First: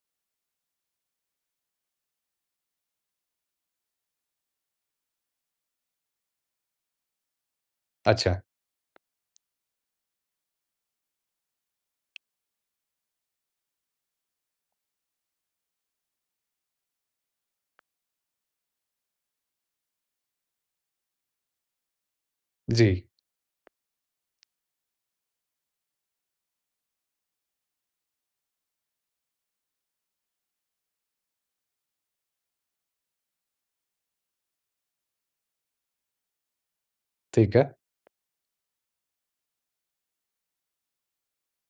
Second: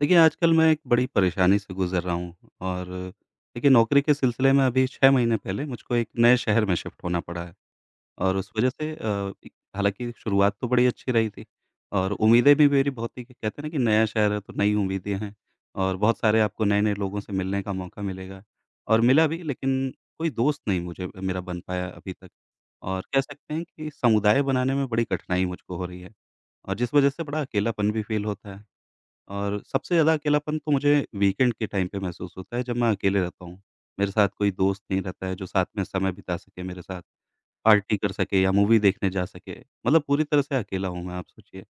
देखिए, आजकल मैं एक बड़ी परेशानी से गुज़र रहा हूँ और देखिए नौकरी के सिलसिले में अभी 6 महीने पहले मुझको एक नए शहर में शिफ्ट होना पड़ा है। अच्छा। और उस वजह से अ, एक हालाँकि शुरुआत तो बड़ी अच्छी रही थी और उम्मीदें भी मेरी बहुत थी कि कहते हैं ना कि नया शहर है तो नई उम्मीदें हैं। और बहुत सारे आपको नए-नए लोगों से मिलने का मौका मिलेगा और मिला भी, लेकिन कोई दोस्त नहीं मुझे मेरा बन पाया अभी तक। जी। और कह सकते हैं कि समुदाय बनाने में बड़ी कठिनाई मुझको हो रही है और जिस वजह से बड़ा अकेलापन भी फ़ील होता है। और सबसे ज़्यादा अकेलापन तो मुझे वीकेंड के टाइम पे महसूस होता है जब मैं अकेले रहता हूँ। मेरे साथ कोई दोस्त नहीं रहता है जो साथ में समय बिता सके मेरे साथ, ठीक है। पार्टी कर सके या मूवी देखने जा सके। मतलब पूरी तरह से अकेला हूँ मैं, आप सोचिए।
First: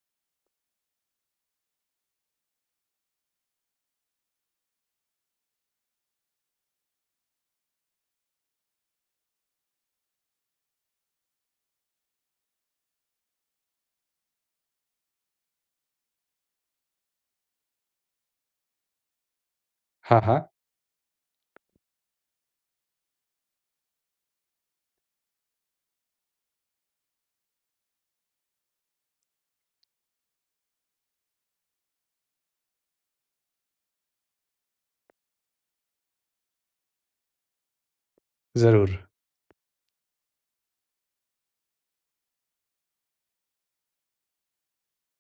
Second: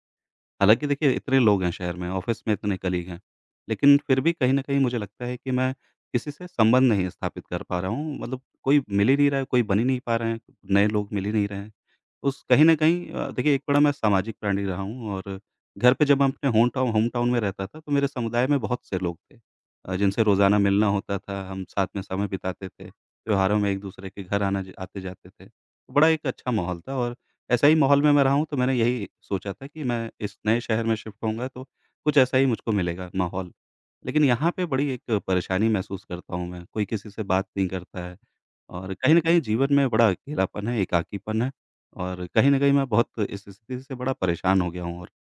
हालाँकि देखिए इतने लोग हैं शहर में, ऑफ़िस में इतने कलीग हैं, लेकिन फिर भी कहीं न कहीं मुझे लगता है कि मैं किसी से संबंध नहीं स्थापित कर पा रहा हूँ। मतलब कोई मिल ही नहीं रहा है, कोई बन ही नहीं पा रहे हैं, नए लोग मिल ही नहीं रहे हैं। उस कहीं न कहीं देखिए एक बड़ा मैं सामाजिक प्राणी रहा हूँ। और घर पे जब मैं अपने होम टाउन में रहता था, तो मेरे समुदाय में बहुत से लोग थे हाँ, जिनसे हाँ, रोज़ाना मिलना होता था, हम साथ में समय बिताते थे, त्योहारों में एक-दूसरे के घर आना ज आते-जाते थे। तो बड़ा एक अच्छा माहौल था और ऐसा ही माहौल में मैं रहा हूँ, तो मैंने यही सोचा था कि मैं इस नए शहर में शिफ्ट होऊँगा तो कुछ ऐसा ही मुझको मिलेगा माहौल। लेकिन यहाँ पे बड़ी एक परेशानी महसूस करता हूँ मैं, कोई किसी से बात नहीं करता है। और ज़रूर। कहीं न कहीं जीवन में बड़ा अकेलापन है, एकाकीपन है, और कहीं न कहीं मैं बहुत इस स्थिति से बड़ा परेशान हो गया हूँ। और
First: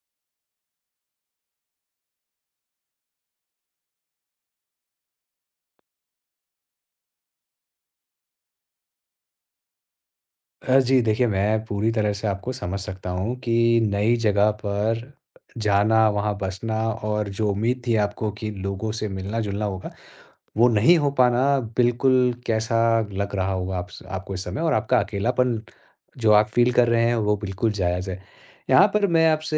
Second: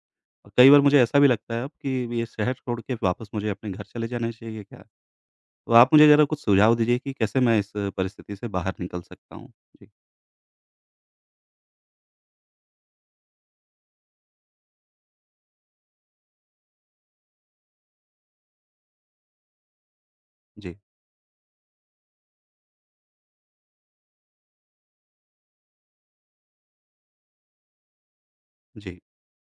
कई बार मुझे ऐसा भी लगता है अब कि ये शहर छोड़ के वापस मुझे अपने घर चले जाना चाहिए क्या? तो आप मुझे ज़रा कुछ सुझाव दीजिए कि कैसे मैं इस परिस्थिति से बाहर निकल सकता हूँ? जी, जी, देखिए मैं पूरी तरह से आपको समझ सकता हूँ कि नई जगह पर जाना, वहाँ बसना और जो उम्मीद थी आपको कि लोगों से मिलना-जुलना होगा, वो जी, नहीं हो पाना बिल्कुल कैसा लग रहा होगा आप स आपको इस समय, और आपका अकेलापन जो आप फ़ील कर रहे हैं, वो बिल्कुल जायज़ है। यहाँ जी। पर मैं आपसे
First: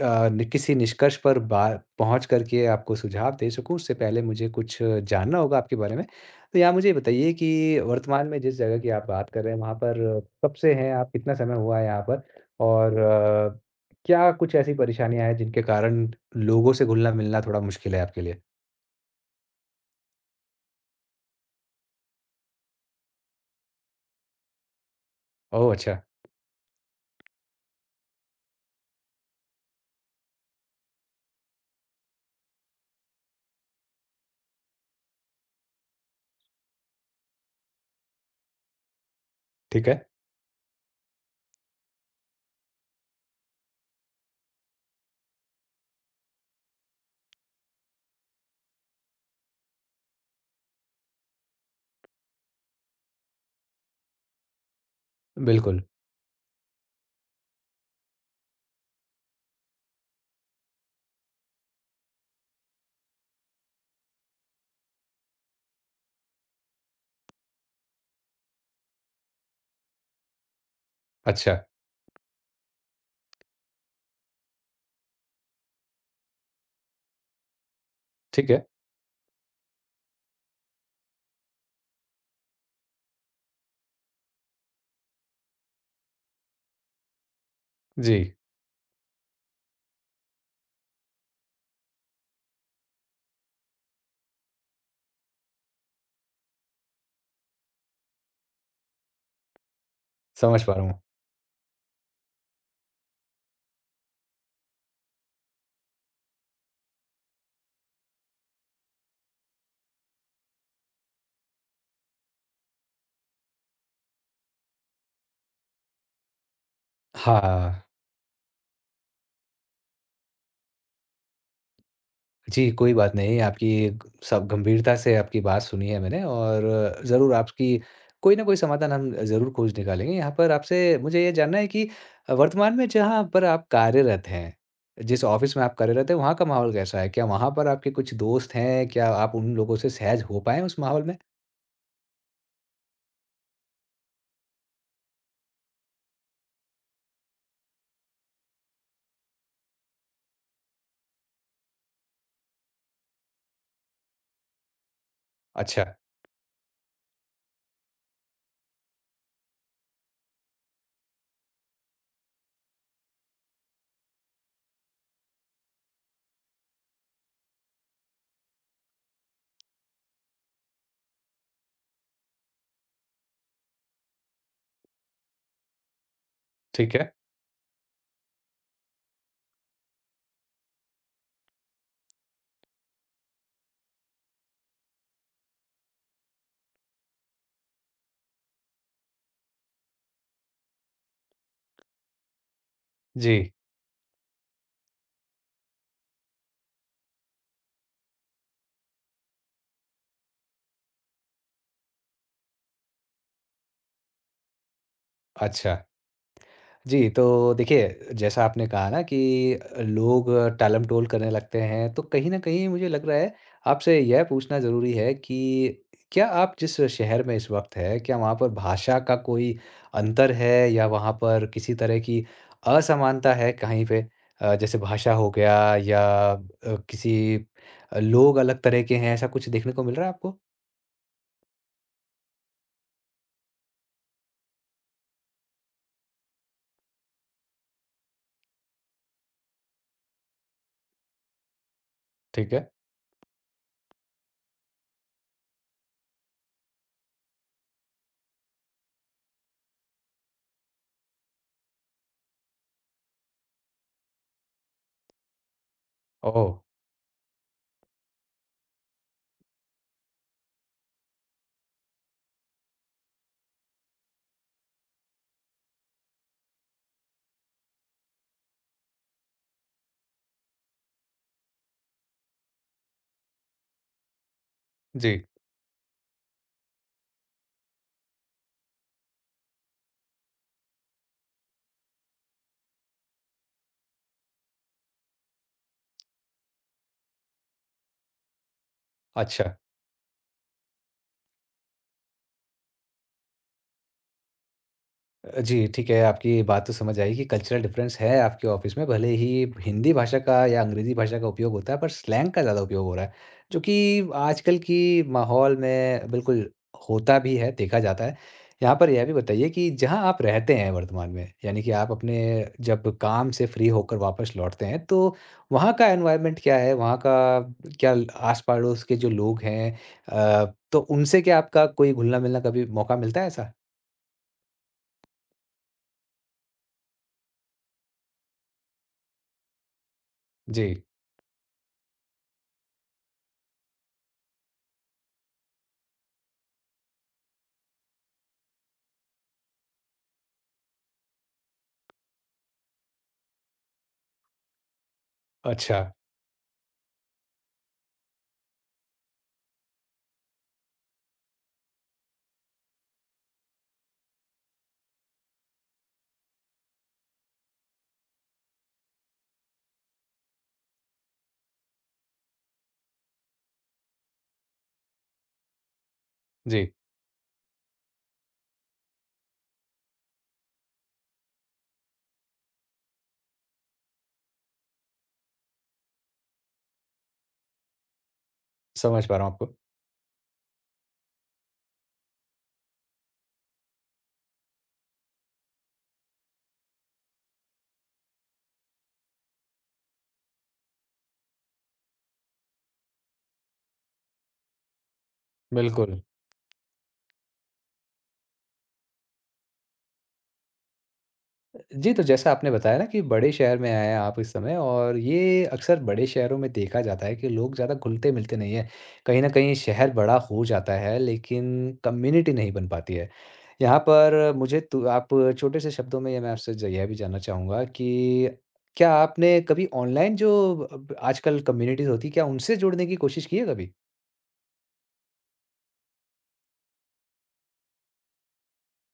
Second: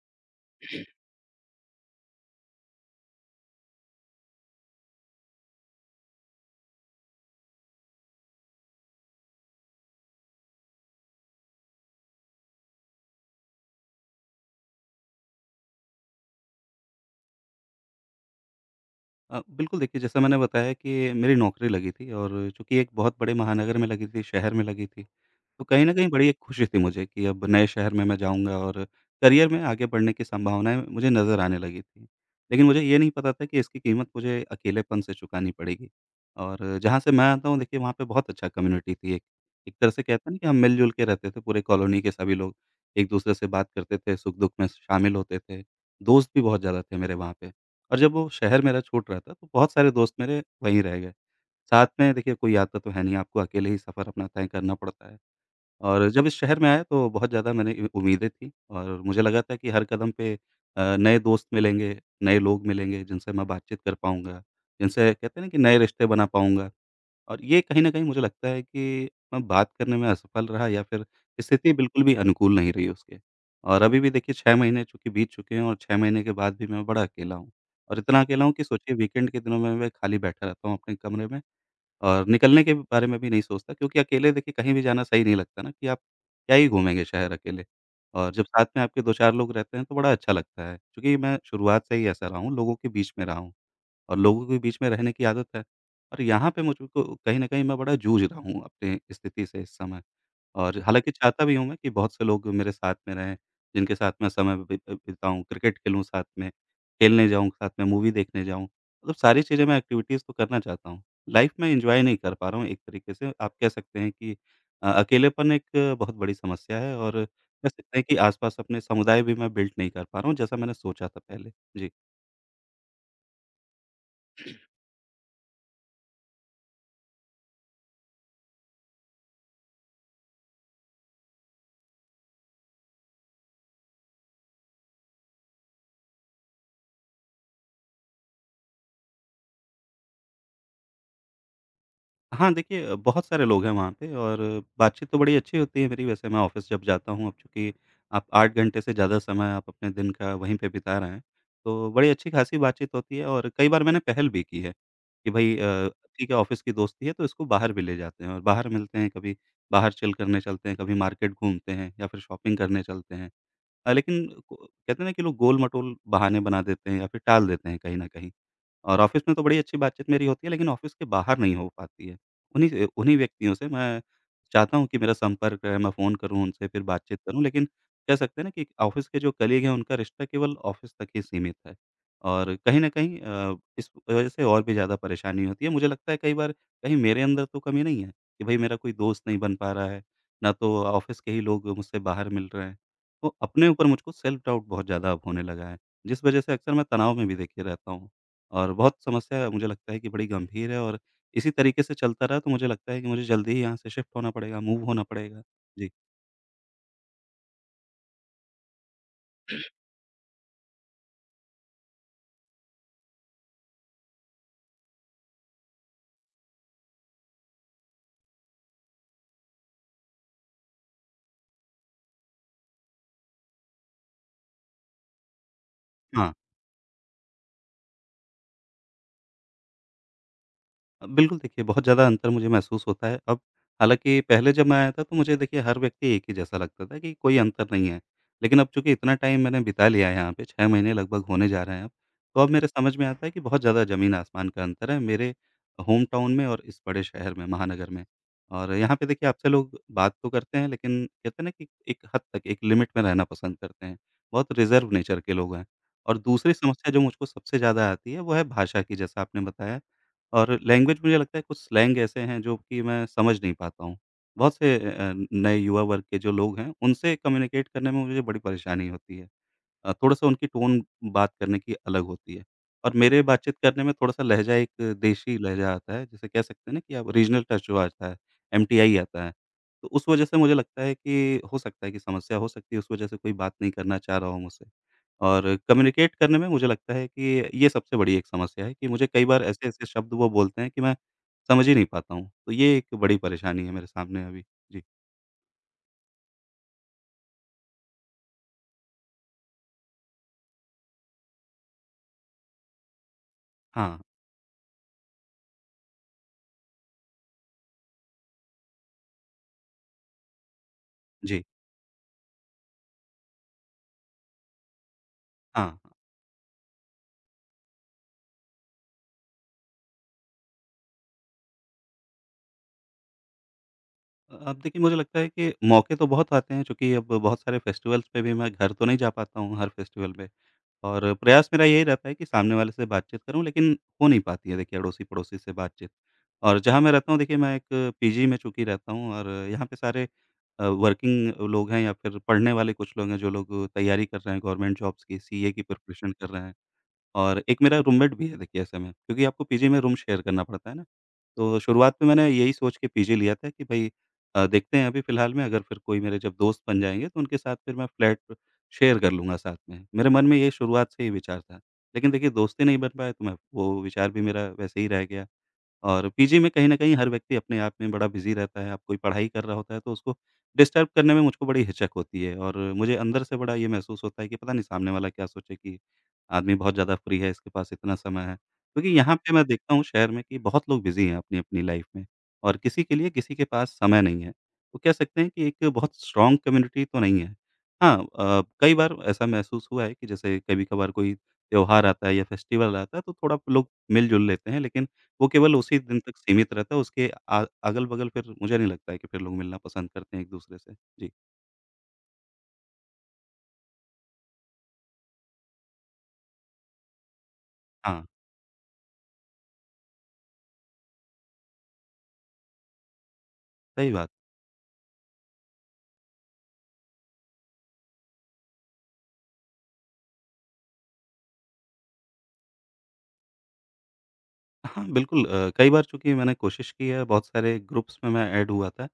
अ, नि किसी निष्कर्ष पर बा पहुँच कर के आपको सुझाव दे सकूँ, उससे पहले मुझे कुछ जानना होगा आपके बारे में। तो यहाँ मुझे ये बताइए कि वर्तमान में जिस जगह की आप बात कर रहे हैं, वहाँ पर कब से हैं आप? कितना समय हुआ है यहाँ पर? और क्या कुछ ऐसी परेशानियाँ हैं जिनके कारण लोगों से घुलना-मिलना थोड़ा मुश्किल है आपके लिए? बिल्कुल, देखिए जैसा मैंने बताया कि मेरी नौकरी लगी थी, और चूँकि एक बहुत बड़े महानगर में लगी थी, शहर में लगी थी, तो ओह! कहीं न अच्छा। कहीं बड़ी एक खुशी थी मुझे कि अब नए शहर में मैं जाऊँगा और करियर में आगे बढ़ने की संभावनाएँ मुझे नज़र आने लगी थी। लेकिन मुझे ये नहीं पता था कि इसकी कीमत मुझे अकेलेपन से चुकानी पड़ेगी। और जहाँ से मैं आता हूँ देखिए वहाँ पे बहुत अच्छा कम्युनिटी थी एक। एक ठीक तरह है। से कहते हैं ना कि हम मिल-जुल के रहते थे पूरे कॉलोनी के सभी लोग, एक-दूसरे से बात करते थे, सुख-दुख में शामिल होते थे, दोस्त भी बहुत ज़्यादा थे मेरे वहाँ पे। और जब वो शहर मेरा छूट रहा था, तो बहुत सारे दोस्त मेरे वहीं रह गए। साथ में देखिए कोई आता तो है नहीं, आपको अकेले ही सफ़र अपना तय करना पड़ता है। बिल्कुल। और जब इस शहर में आया तो बहुत ज़्यादा मैंने इ उम्मीदें थी, और मुझे लगा था कि हर कदम पे नए दोस्त मिलेंगे, नए लोग मिलेंगे, जिनसे मैं बातचीत कर पाऊँगा, जिनसे कहते हैं ना कि नए रिश्ते बना पाऊँगा। और ये कहीं न कहीं मुझे लगता है कि मैं बात करने में असफल रहा या फिर अच्छा। स्थिति बिल्कुल भी अनुकूल नहीं रही उसके। और अभी भी देखिए 6 महीने चूँकि बीत चुके हैं और 6 महीने के बाद भी मैं बड़ा अकेला हूँ। और इतना अकेला ठीक हूँ है। कि सोचिए वीकेंड के दिनों में मैं खाली बैठा रहता हूँ अपने कमरे में, और निकलने के बारे में भी नहीं सोचता क्योंकि अकेले देखिए कहीं भी जाना सही नहीं लगता ना, कि आप क्या ही घूमेंगे शहर अकेले। और जी, जब साथ में आपके 2-4 लोग रहते हैं तो बड़ा अच्छा लगता है। क्योंकि मैं शुरुआत से ही ऐसा रहा हूँ, लोगों के बीच में रहा हूँ। और लोगों के बीच में रहने की आदत है। और यहाँ पे मुझको कहीं न कहीं मैं बड़ा जूझ रहा हूँ अपनी स्थिति से इस समय। समझ पा और रहा हूँ। हालाँकि चाहता भी हूँ मैं कि बहुत से लोग मेरे साथ में रहें, जिनके साथ मैं समय बिताऊँ, क्रिकेट खेलूँ साथ में, खेलने जाऊँ साथ में, मूवी देखने जाऊँ। मतलब सारी चीज़ें मैं एक्टिविटीज़ तो करना चाहता हूँ। लाइफ़ में एन्जॉय नहीं कर पा रहा हूँ एक तरीके से। आप कह सकते हैं कि अकेलेपन एक बहुत बड़ी समस्या है, और कह हाँ। सकते हैं कि आस-पास अपने समुदाय भी मैं बिल्ड नहीं कर पा रहा हूँ, जैसा मैंने सोचा था पहले। जी। जी, कोई बात नहीं। आपकी सब गंभीरता से आपकी बात सुनी है मैंने, और ज़रूर आपकी कोई न कोई समाधान हम ज़रूर खोज निकालेंगे। यहाँ पर आपसे मुझे ये जानना है कि वर्तमान में जहाँ पर आप कार्यरत हैं, जिस ऑफ़िस में आप कार्यरत हैं, वहाँ का माहौल कैसा है? क्या वहाँ पर आपके कुछ दोस्त हैं? क्या आप उन लोगों से सहज हो पाए हैं उस माहौल में? हाँ, देखिए बहुत सारे लोग हैं वहाँ पे और बातचीत तो बड़ी अच्छी होती है मेरी वैसे। मैं ऑफ़िस जब जाता हूँ, अब चूँकि आप 8 घंटे से ज़्यादा समय आप अपने दिन का वहीं पे बिता रहे हैं, तो बड़ी अच्छी-खासी बातचीत होती है। और कई बार मैंने पहल भी की है कि भई अच्छा। ठीक है ऑफ़िस की दोस्ती है तो इसको बाहर भी ले जाते हैं और बाहर मिलते हैं, कभी बाहर चिल करने चलते हैं, कभी मार्केट घूमते हैं या फिर शॉपिंग करने चलते हैं। लेकिन को कहते हैं ना कि लोग गोल-मटोल बहाने बना देते हैं या फिर टाल देते हैं कहीं न कहीं। और ऑफ़िस में तो बड़ी अच्छी बातचीत मेरी होती है लेकिन ऑफ़िस के बाहर नहीं हो पाती है। उन्हीं व्यक्तियों से मैं चाहता हूँ कि मेरा संपर्क रहे, मैं फ़ोन करूँ उनसे, फिर ठीक है। बातचीत करूँ, लेकिन कह सकते हैं ना कि ऑफ़िस के जो कलीग हैं उनका रिश्ता केवल ऑफ़िस तक ही सीमित है। और कहीं न कहीं इस वजह से और भी ज़्यादा परेशानी होती है। मुझे लगता है कई बार कहीं मेरे अंदर तो कमी नहीं है कि भई मेरा कोई दोस्त नहीं बन पा रहा है, ना तो ऑफ़िस के ही लोग मुझसे बाहर मिल रहे हैं। तो जी। अपने ऊपर मुझको सेल्फ डाउट बहुत ज़्यादा अब होने लगा है, जिस वजह से अक्सर मैं तनाव में भी देखिए रहता हूँ। और बहुत समस्या मुझे लगता है कि बड़ी गंभीर है, और इसी तरीके से चलता रहा तो मुझे लगता है कि मुझे जल्दी ही यहाँ से शिफ्ट होना पड़ेगा, मूव होना पड़ेगा। अच्छा। जी। जी, तो देखिए, जैसा आपने कहा ना कि लोग टालम-टोल करने लगते हैं, तो कहीं न कहीं मुझे लग रहा है, आपसे यह पूछना ज़रूरी है कि क्या आप जिस शहर में इस वक़्त हैं, क्या वहाँ पर भाषा का कोई अंतर है, या वहाँ पर किसी तरह की असमानता है कहीं पे? जैसे भाषा हो गया या हाँ। अ, किसी लोग अलग तरह के हैं, ऐसा कुछ देखने को मिल रहा है आपको? बिल्कुल, देखिए बहुत ज़्यादा अंतर मुझे महसूस होता है अब। हालाँकि पहले जब मैं आया था तो मुझे देखिए हर व्यक्ति एक ही जैसा लगता था कि कोई अंतर नहीं है। लेकिन अब चूँकि इतना टाइम मैंने बिता लिया है यहाँ पे, 6 महीने लगभग होने जा रहे हैं अब। तो अब ठीक मेरे है। समझ में आता है कि बहुत ज़्यादा ज़मीन-आसमान का अंतर है मेरे होम टाउन में और इस बड़े शहर में, महानगर में। और यहाँ पे देखिए आपसे लोग बात तो करते हैं लेकिन कहते हैं ना कि एक हद तक, एक लिमिट में रहना पसंद करते हैं। बहुत रिज़र्व नेचर के लोग हैं। और ओह! दूसरी समस्या जो मुझको सबसे ज़्यादा आती है, वो है भाषा की, जैसा आपने बताया। और लैंग्वेज, मुझे लगता है कुछ स्लैंग ऐसे हैं जो कि मैं समझ नहीं पाता हूँ। बहुत से नए युवा वर्ग के जो लोग हैं, उनसे कम्युनिकेट करने में मुझे बड़ी परेशानी होती है। थोड़ा-सा उनकी टोन बात करने की अलग होती है, और मेरे बातचीत करने में थोड़ा-सा लहज़ा, एक जी, देशी लहज़ा आता है, जिसे कह सकते हैं ना कि आप रीजनल टच जो आता है, एमटीआई आता है। तो उस वजह से मुझे लगता है कि हो सकता है कि समस्या हो सकती है, उस वजह से कोई बात नहीं करना चाह रहा हो मुझसे। और कम्युनिकेट करने में मुझे लगता है कि ये सबसे बड़ी एक समस्या है कि मुझे कई बार अच्छा। ऐसे-ऐसे शब्द वो बोलते हैं कि मैं समझ ही नहीं पाता हूँ। तो ये एक बड़ी परेशानी है मेरे सामने अभी। जी। जी, ठीक है, आपकी बात तो समझ आई कि कल्चरल डिफरेंस है आपके ऑफ़िस में, भले ही हिंदी भाषा का या अंग्रेज़ी भाषा का उपयोग होता है, पर स्लैंग का ज़्यादा उपयोग हो रहा है, जो कि हाँ। आजकल की माहौल में बिल्कुल होता भी है, देखा जाता है। यहाँ पर यह भी बताइए कि जहाँ आप रहते हैं वर्तमान में, जी। यानी कि आप अपने जब काम से फ्री होकर वापस लौटते हैं, तो वहाँ हाँ। का एनवायरनमेंट क्या है? वहाँ का क्या आस-पड़ोस के जो लोग हैं, अ, तो उनसे क्या आपका कोई घुलना-मिलना कभी मौका मिलता है ऐसा? अब देखिए मुझे लगता है कि मौके तो बहुत आते हैं चूँकि अब बहुत सारे फेस्टिवल्स पे भी मैं घर तो नहीं जा पाता हूँ हर फेस्टिवल में, जी, और प्रयास मेरा यही रहता है कि सामने वाले से बातचीत करूँ, लेकिन हो नहीं पाती है देखिए अड़ोसी-पड़ोसी से बातचीत। और जहाँ मैं रहता हूँ देखिए, मैं एक पीजी में चूँकि रहता हूँ, और यहाँ पे सारे वर्किंग लोग हैं या फिर पढ़ने वाले कुछ लोग हैं जो लोग तैयारी कर रहे हैं गवर्नमेंट जॉब्स की, सीए की अच्छा। प्रिपरेशन कर रहे हैं। और एक मेरा रूममेट भी है देखिए, ऐसे में क्योंकि आपको पीजी में रूम शेयर करना पड़ता है ना। तो शुरुआत में मैंने यही सोच के पीजी लिया था कि भई देखते हैं, अभी फ़िलहाल में अगर फिर कोई मेरे जब दोस्त बन जाएँगे तो उनके साथ फिर मैं फ्लैट शेयर कर लूँगा साथ में। मेरे मन में ये शुरुआत से ही विचार था। लेकिन देखिए दोस्ती नहीं बन पाए तो मैं वो विचार भी मेरा वैसे ही रह गया। और पीजी में कहीं जी, न कहीं हर व्यक्ति अपने आप में बड़ा बिज़ी रहता है, अब कोई पढ़ाई कर रहा होता है तो उसको डिस्टर्ब करने में मुझको बड़ी हिचक होती है, और मुझे अंदर से बड़ा ये महसूस होता है कि पता नहीं सामने वाला क्या सोचे कि आदमी बहुत ज़्यादा फ्री है, इसके पास इतना समय है। क्योंकि समझ यहाँ पा रहा पे हूँ मैं आपको। देखता हूँ शहर में कि बहुत लोग बिज़ी हैं अपनी-अपनी लाइफ़ में, और किसी के लिए किसी के पास समय नहीं है। तो कह सकते हैं कि एक बहुत स्ट्रॉन्ग कम्युनिटी तो नहीं है। हाँ, कई बार ऐसा महसूस हुआ है कि जैसे कभी-कभार कोई त्योहार आता है या फेस्टिवल आता है तो थोड़ा लोग मिल-जुल लेते हैं, लेकिन वो केवल उसी दिन बिल्कुल। तक सीमित रहता है, उसके अगल-बगल फिर मुझे नहीं लगता है कि फिर लोग मिलना पसंद करते हैं एक-दूसरे से। जी, जी, तो जैसा आपने बताया ना कि बड़े शहर में आए हैं आप इस समय, और ये अक्सर बड़े शहरों में देखा जाता है कि लोग ज़्यादा हाँ, घुलते-मिलते नहीं हैं। कहीं न कहीं शहर बड़ा हो जाता है, लेकिन कम्युनिटी नहीं बन पाती है। यहाँ सही बात। पर मुझे तो आप छोटे से शब्दों में ये मैं आपसे ज यह भी जानना चाहूँगा कि क्या आपने कभी ऑनलाइन जो अब आजकल कम्युनिटीज़ होती हैं, क्या उनसे जुड़ने की कोशिश की है कभी? हाँ, बिल्कुल, कई बार चूँकि मैंने कोशिश की है, बहुत सारे ग्रुप्स में मैं ऐड हुआ था।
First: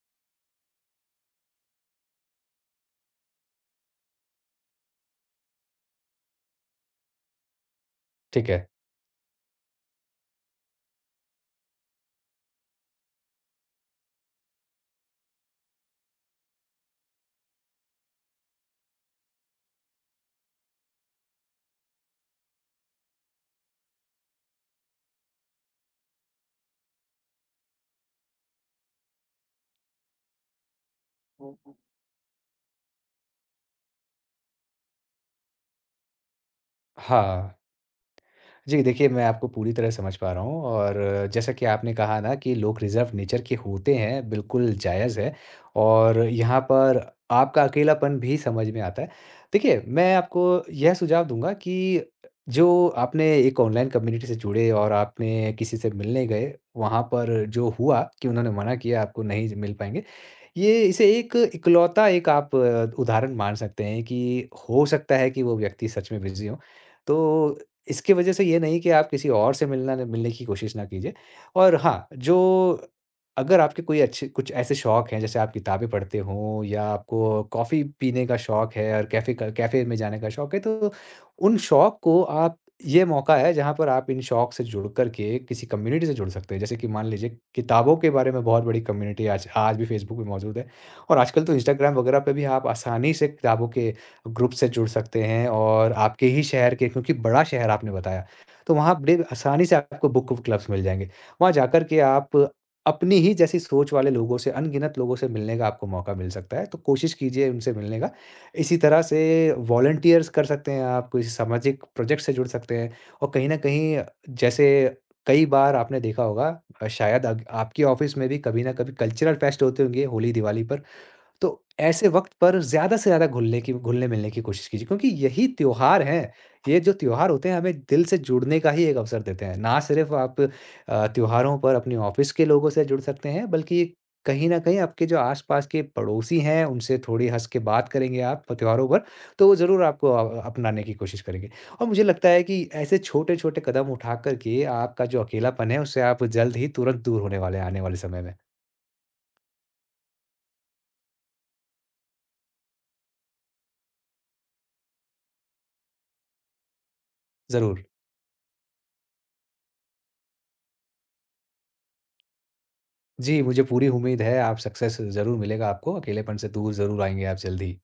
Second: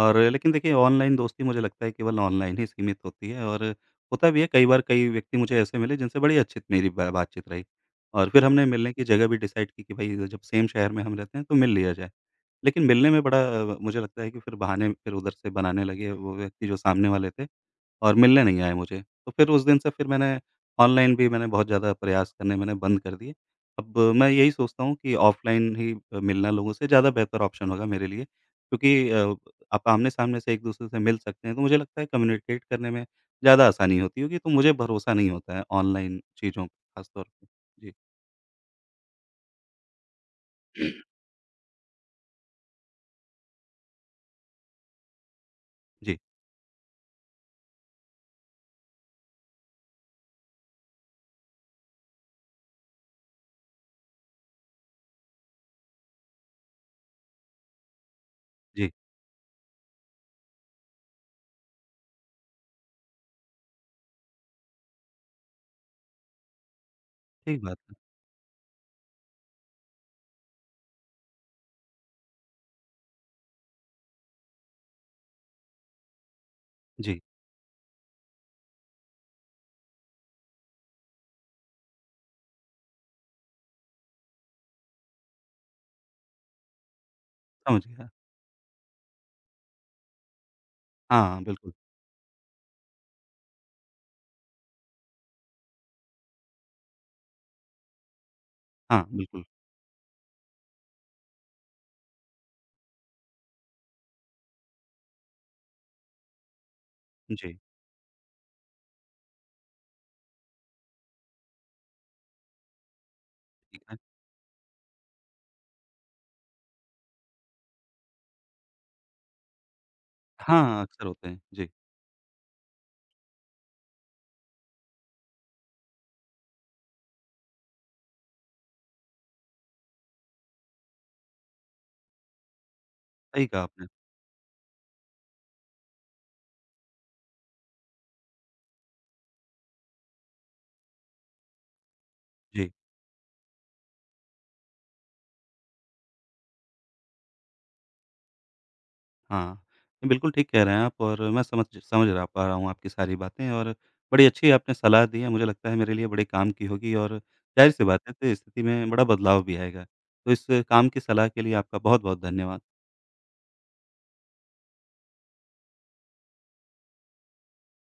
और लेकिन देखिए ऑनलाइन दोस्ती मुझे लगता है केवल ऑनलाइन ही सीमित होती है, और होता भी है कई बार, कई व्यक्ति मुझे ऐसे मिले जिनसे बड़ी अच्छी मेरी बा बातचीत रही, और फिर ठीक हमने है। मिलने की जगह भी डिसाइड की कि भई जब सेम शहर में हम रहते हैं तो मिल लिया जाए। लेकिन मिलने में मुझे लगता है कि फिर बहाने फिर उधर से बनाने लगे वो व्यक्ति जो सामने वाले थे, और मिलने नहीं आए मुझे। तो फिर उस दिन से फिर मैंने ऑनलाइन भी मैंने बहुत ज़्यादा प्रयास करने मैंने बंद कर दिए। अब मैं यही सोचता हूँ कि ऑफ़लाइन ही मिलना लोगों से ज़्यादा बेहतर ऑप्शन होगा मेरे लिए, क्योंकि आप आमने-सामने से एक-दूसरे से मिल सकते हैं, तो मुझे लगता है कम्युनिकेट करने में ज़्यादा आसानी होती होगी, तो मुझे भरोसा नहीं होता है ऑनलाइन चीज़ों पे ख़ासतौर पे। हाँ। जी। जी, देखिए मैं आपको पूरी तरह समझ पा रहा हूँ, और जैसा कि आपने कहा ना कि लोग रिज़र्व नेचर के होते हैं, बिल्कुल जायज़ है। जी, और यहाँ पर आपका अकेलापन भी समझ में आता है। देखिए, मैं आपको यह सुझाव दूँगा कि जो आपने एक ऑनलाइन कम्युनिटी से जुड़े और आपने किसी से मिलने गए, वहाँ पर जो हुआ कि उन्होंने मना जी, किया, आपको नहीं ज मिल पाएँगे। ये इसे एक इकलौता एक आप उदाहरण मान सकते हैं कि हो सकता है कि वो व्यक्ति सच में बिज़ी हो। तो ठीक बात है। इसकी वजह से ये नहीं कि आप किसी और से मिलना न मिलने की कोशिश ना कीजिए। और हाँ, जो अगर आपके कोई अच्छे कुछ ऐसे शौक हैं, जैसे आप किताबें पढ़ते हों या जी, आपको कॉफ़ी पीने का शौक है और कैफ़े में जाने का शौक है, तो उन शौक को आप ये मौका है जहाँ पर आप इन शौक से जुड़ कर के किसी कम्युनिटी से जुड़ सकते हैं। जैसे कि मान लीजिए समझ किताबों गया। के बारे में बहुत बड़ी कम्युनिटी आज आज भी फेसबुक पे मौजूद है, और हाँ, आजकल तो बिल्कुल। इंस्टाग्राम वगैरह पे भी आप आसानी से किताबों के ग्रुप से जुड़ सकते हैं, और आपके ही शहर के क्योंकि बड़ा शहर आपने बताया, तो वहाँ हाँ, बड़े बिल्कुल। आसानी से आपको बुक क्लब्स मिल जाएँगे। वहाँ जाकर के आप अपनी ही जैसी सोच वाले लोगों से, अनगिनत लोगों से मिलने का आपको मौका मिल सकता है। तो कोशिश कीजिए जी, उनसे मिलने का। इसी तरह से वॉलंटियर्स कर सकते हैं आप, किसी सामाजिक प्रोजेक्ट से जुड़ सकते हैं, और कहीं न ठीक है। कहीं जैसे कई बार आपने देखा होगा शायद अग आपकी ऑफ़िस में भी कभी न कभी कल्चरल फेस्ट होते होंगे होली, दिवाली हाँ, पर। अक्सर होते हैं। तो जी, ऐसे वक़्त पर ज़्यादा से ज़्यादा घुलने-मिलने की कोशिश कीजिए क्योंकि यही त्योहार हैं। ये जो त्योहार होते हैं हमें दिल से जुड़ने का ही एक अवसर देते हैं। ना सिर्फ़ आप त्योहारों पर अपने ऑफ़िस के लोगों से जुड़ सकते सही हैं कहा बल्कि आपने। कहीं न कहीं आपके जो आस-पास के पड़ोसी हैं उनसे थोड़ी हँस के बात करेंगे आप त्योहारों पर, तो वो ज़रूर आपको अपनाने की कोशिश करेंगे। और मुझे लगता है कि जी। ऐसे छोटे-छोटे कदम उठा कर के आपका जो अकेलापन है उससे आप जल्द ही तुरंत दूर होने वाले हैं आने वाले समय में। हाँ, बिल्कुल ठीक कह रहे हैं आप, और मैं समझ समझ रहा पा रहा हूँ आपकी सारी बातें, और बड़ी अच्छी आपने सलाह दी है, मुझे लगता है मेरे लिए बड़े काम की होगी, और ज़ाहिर-सी ज़रूर। बात है तो स्थिति में बड़ा बदलाव भी आएगा। तो इस काम की सलाह के लिए आपका बहुत-बहुत धन्यवाद। जी, मुझे पूरी उम्मीद है आप सक्सेस ज़रूर मिलेगा आपको, अकेलेपन से दूर ज़रूर आएँगे आप जल्दी।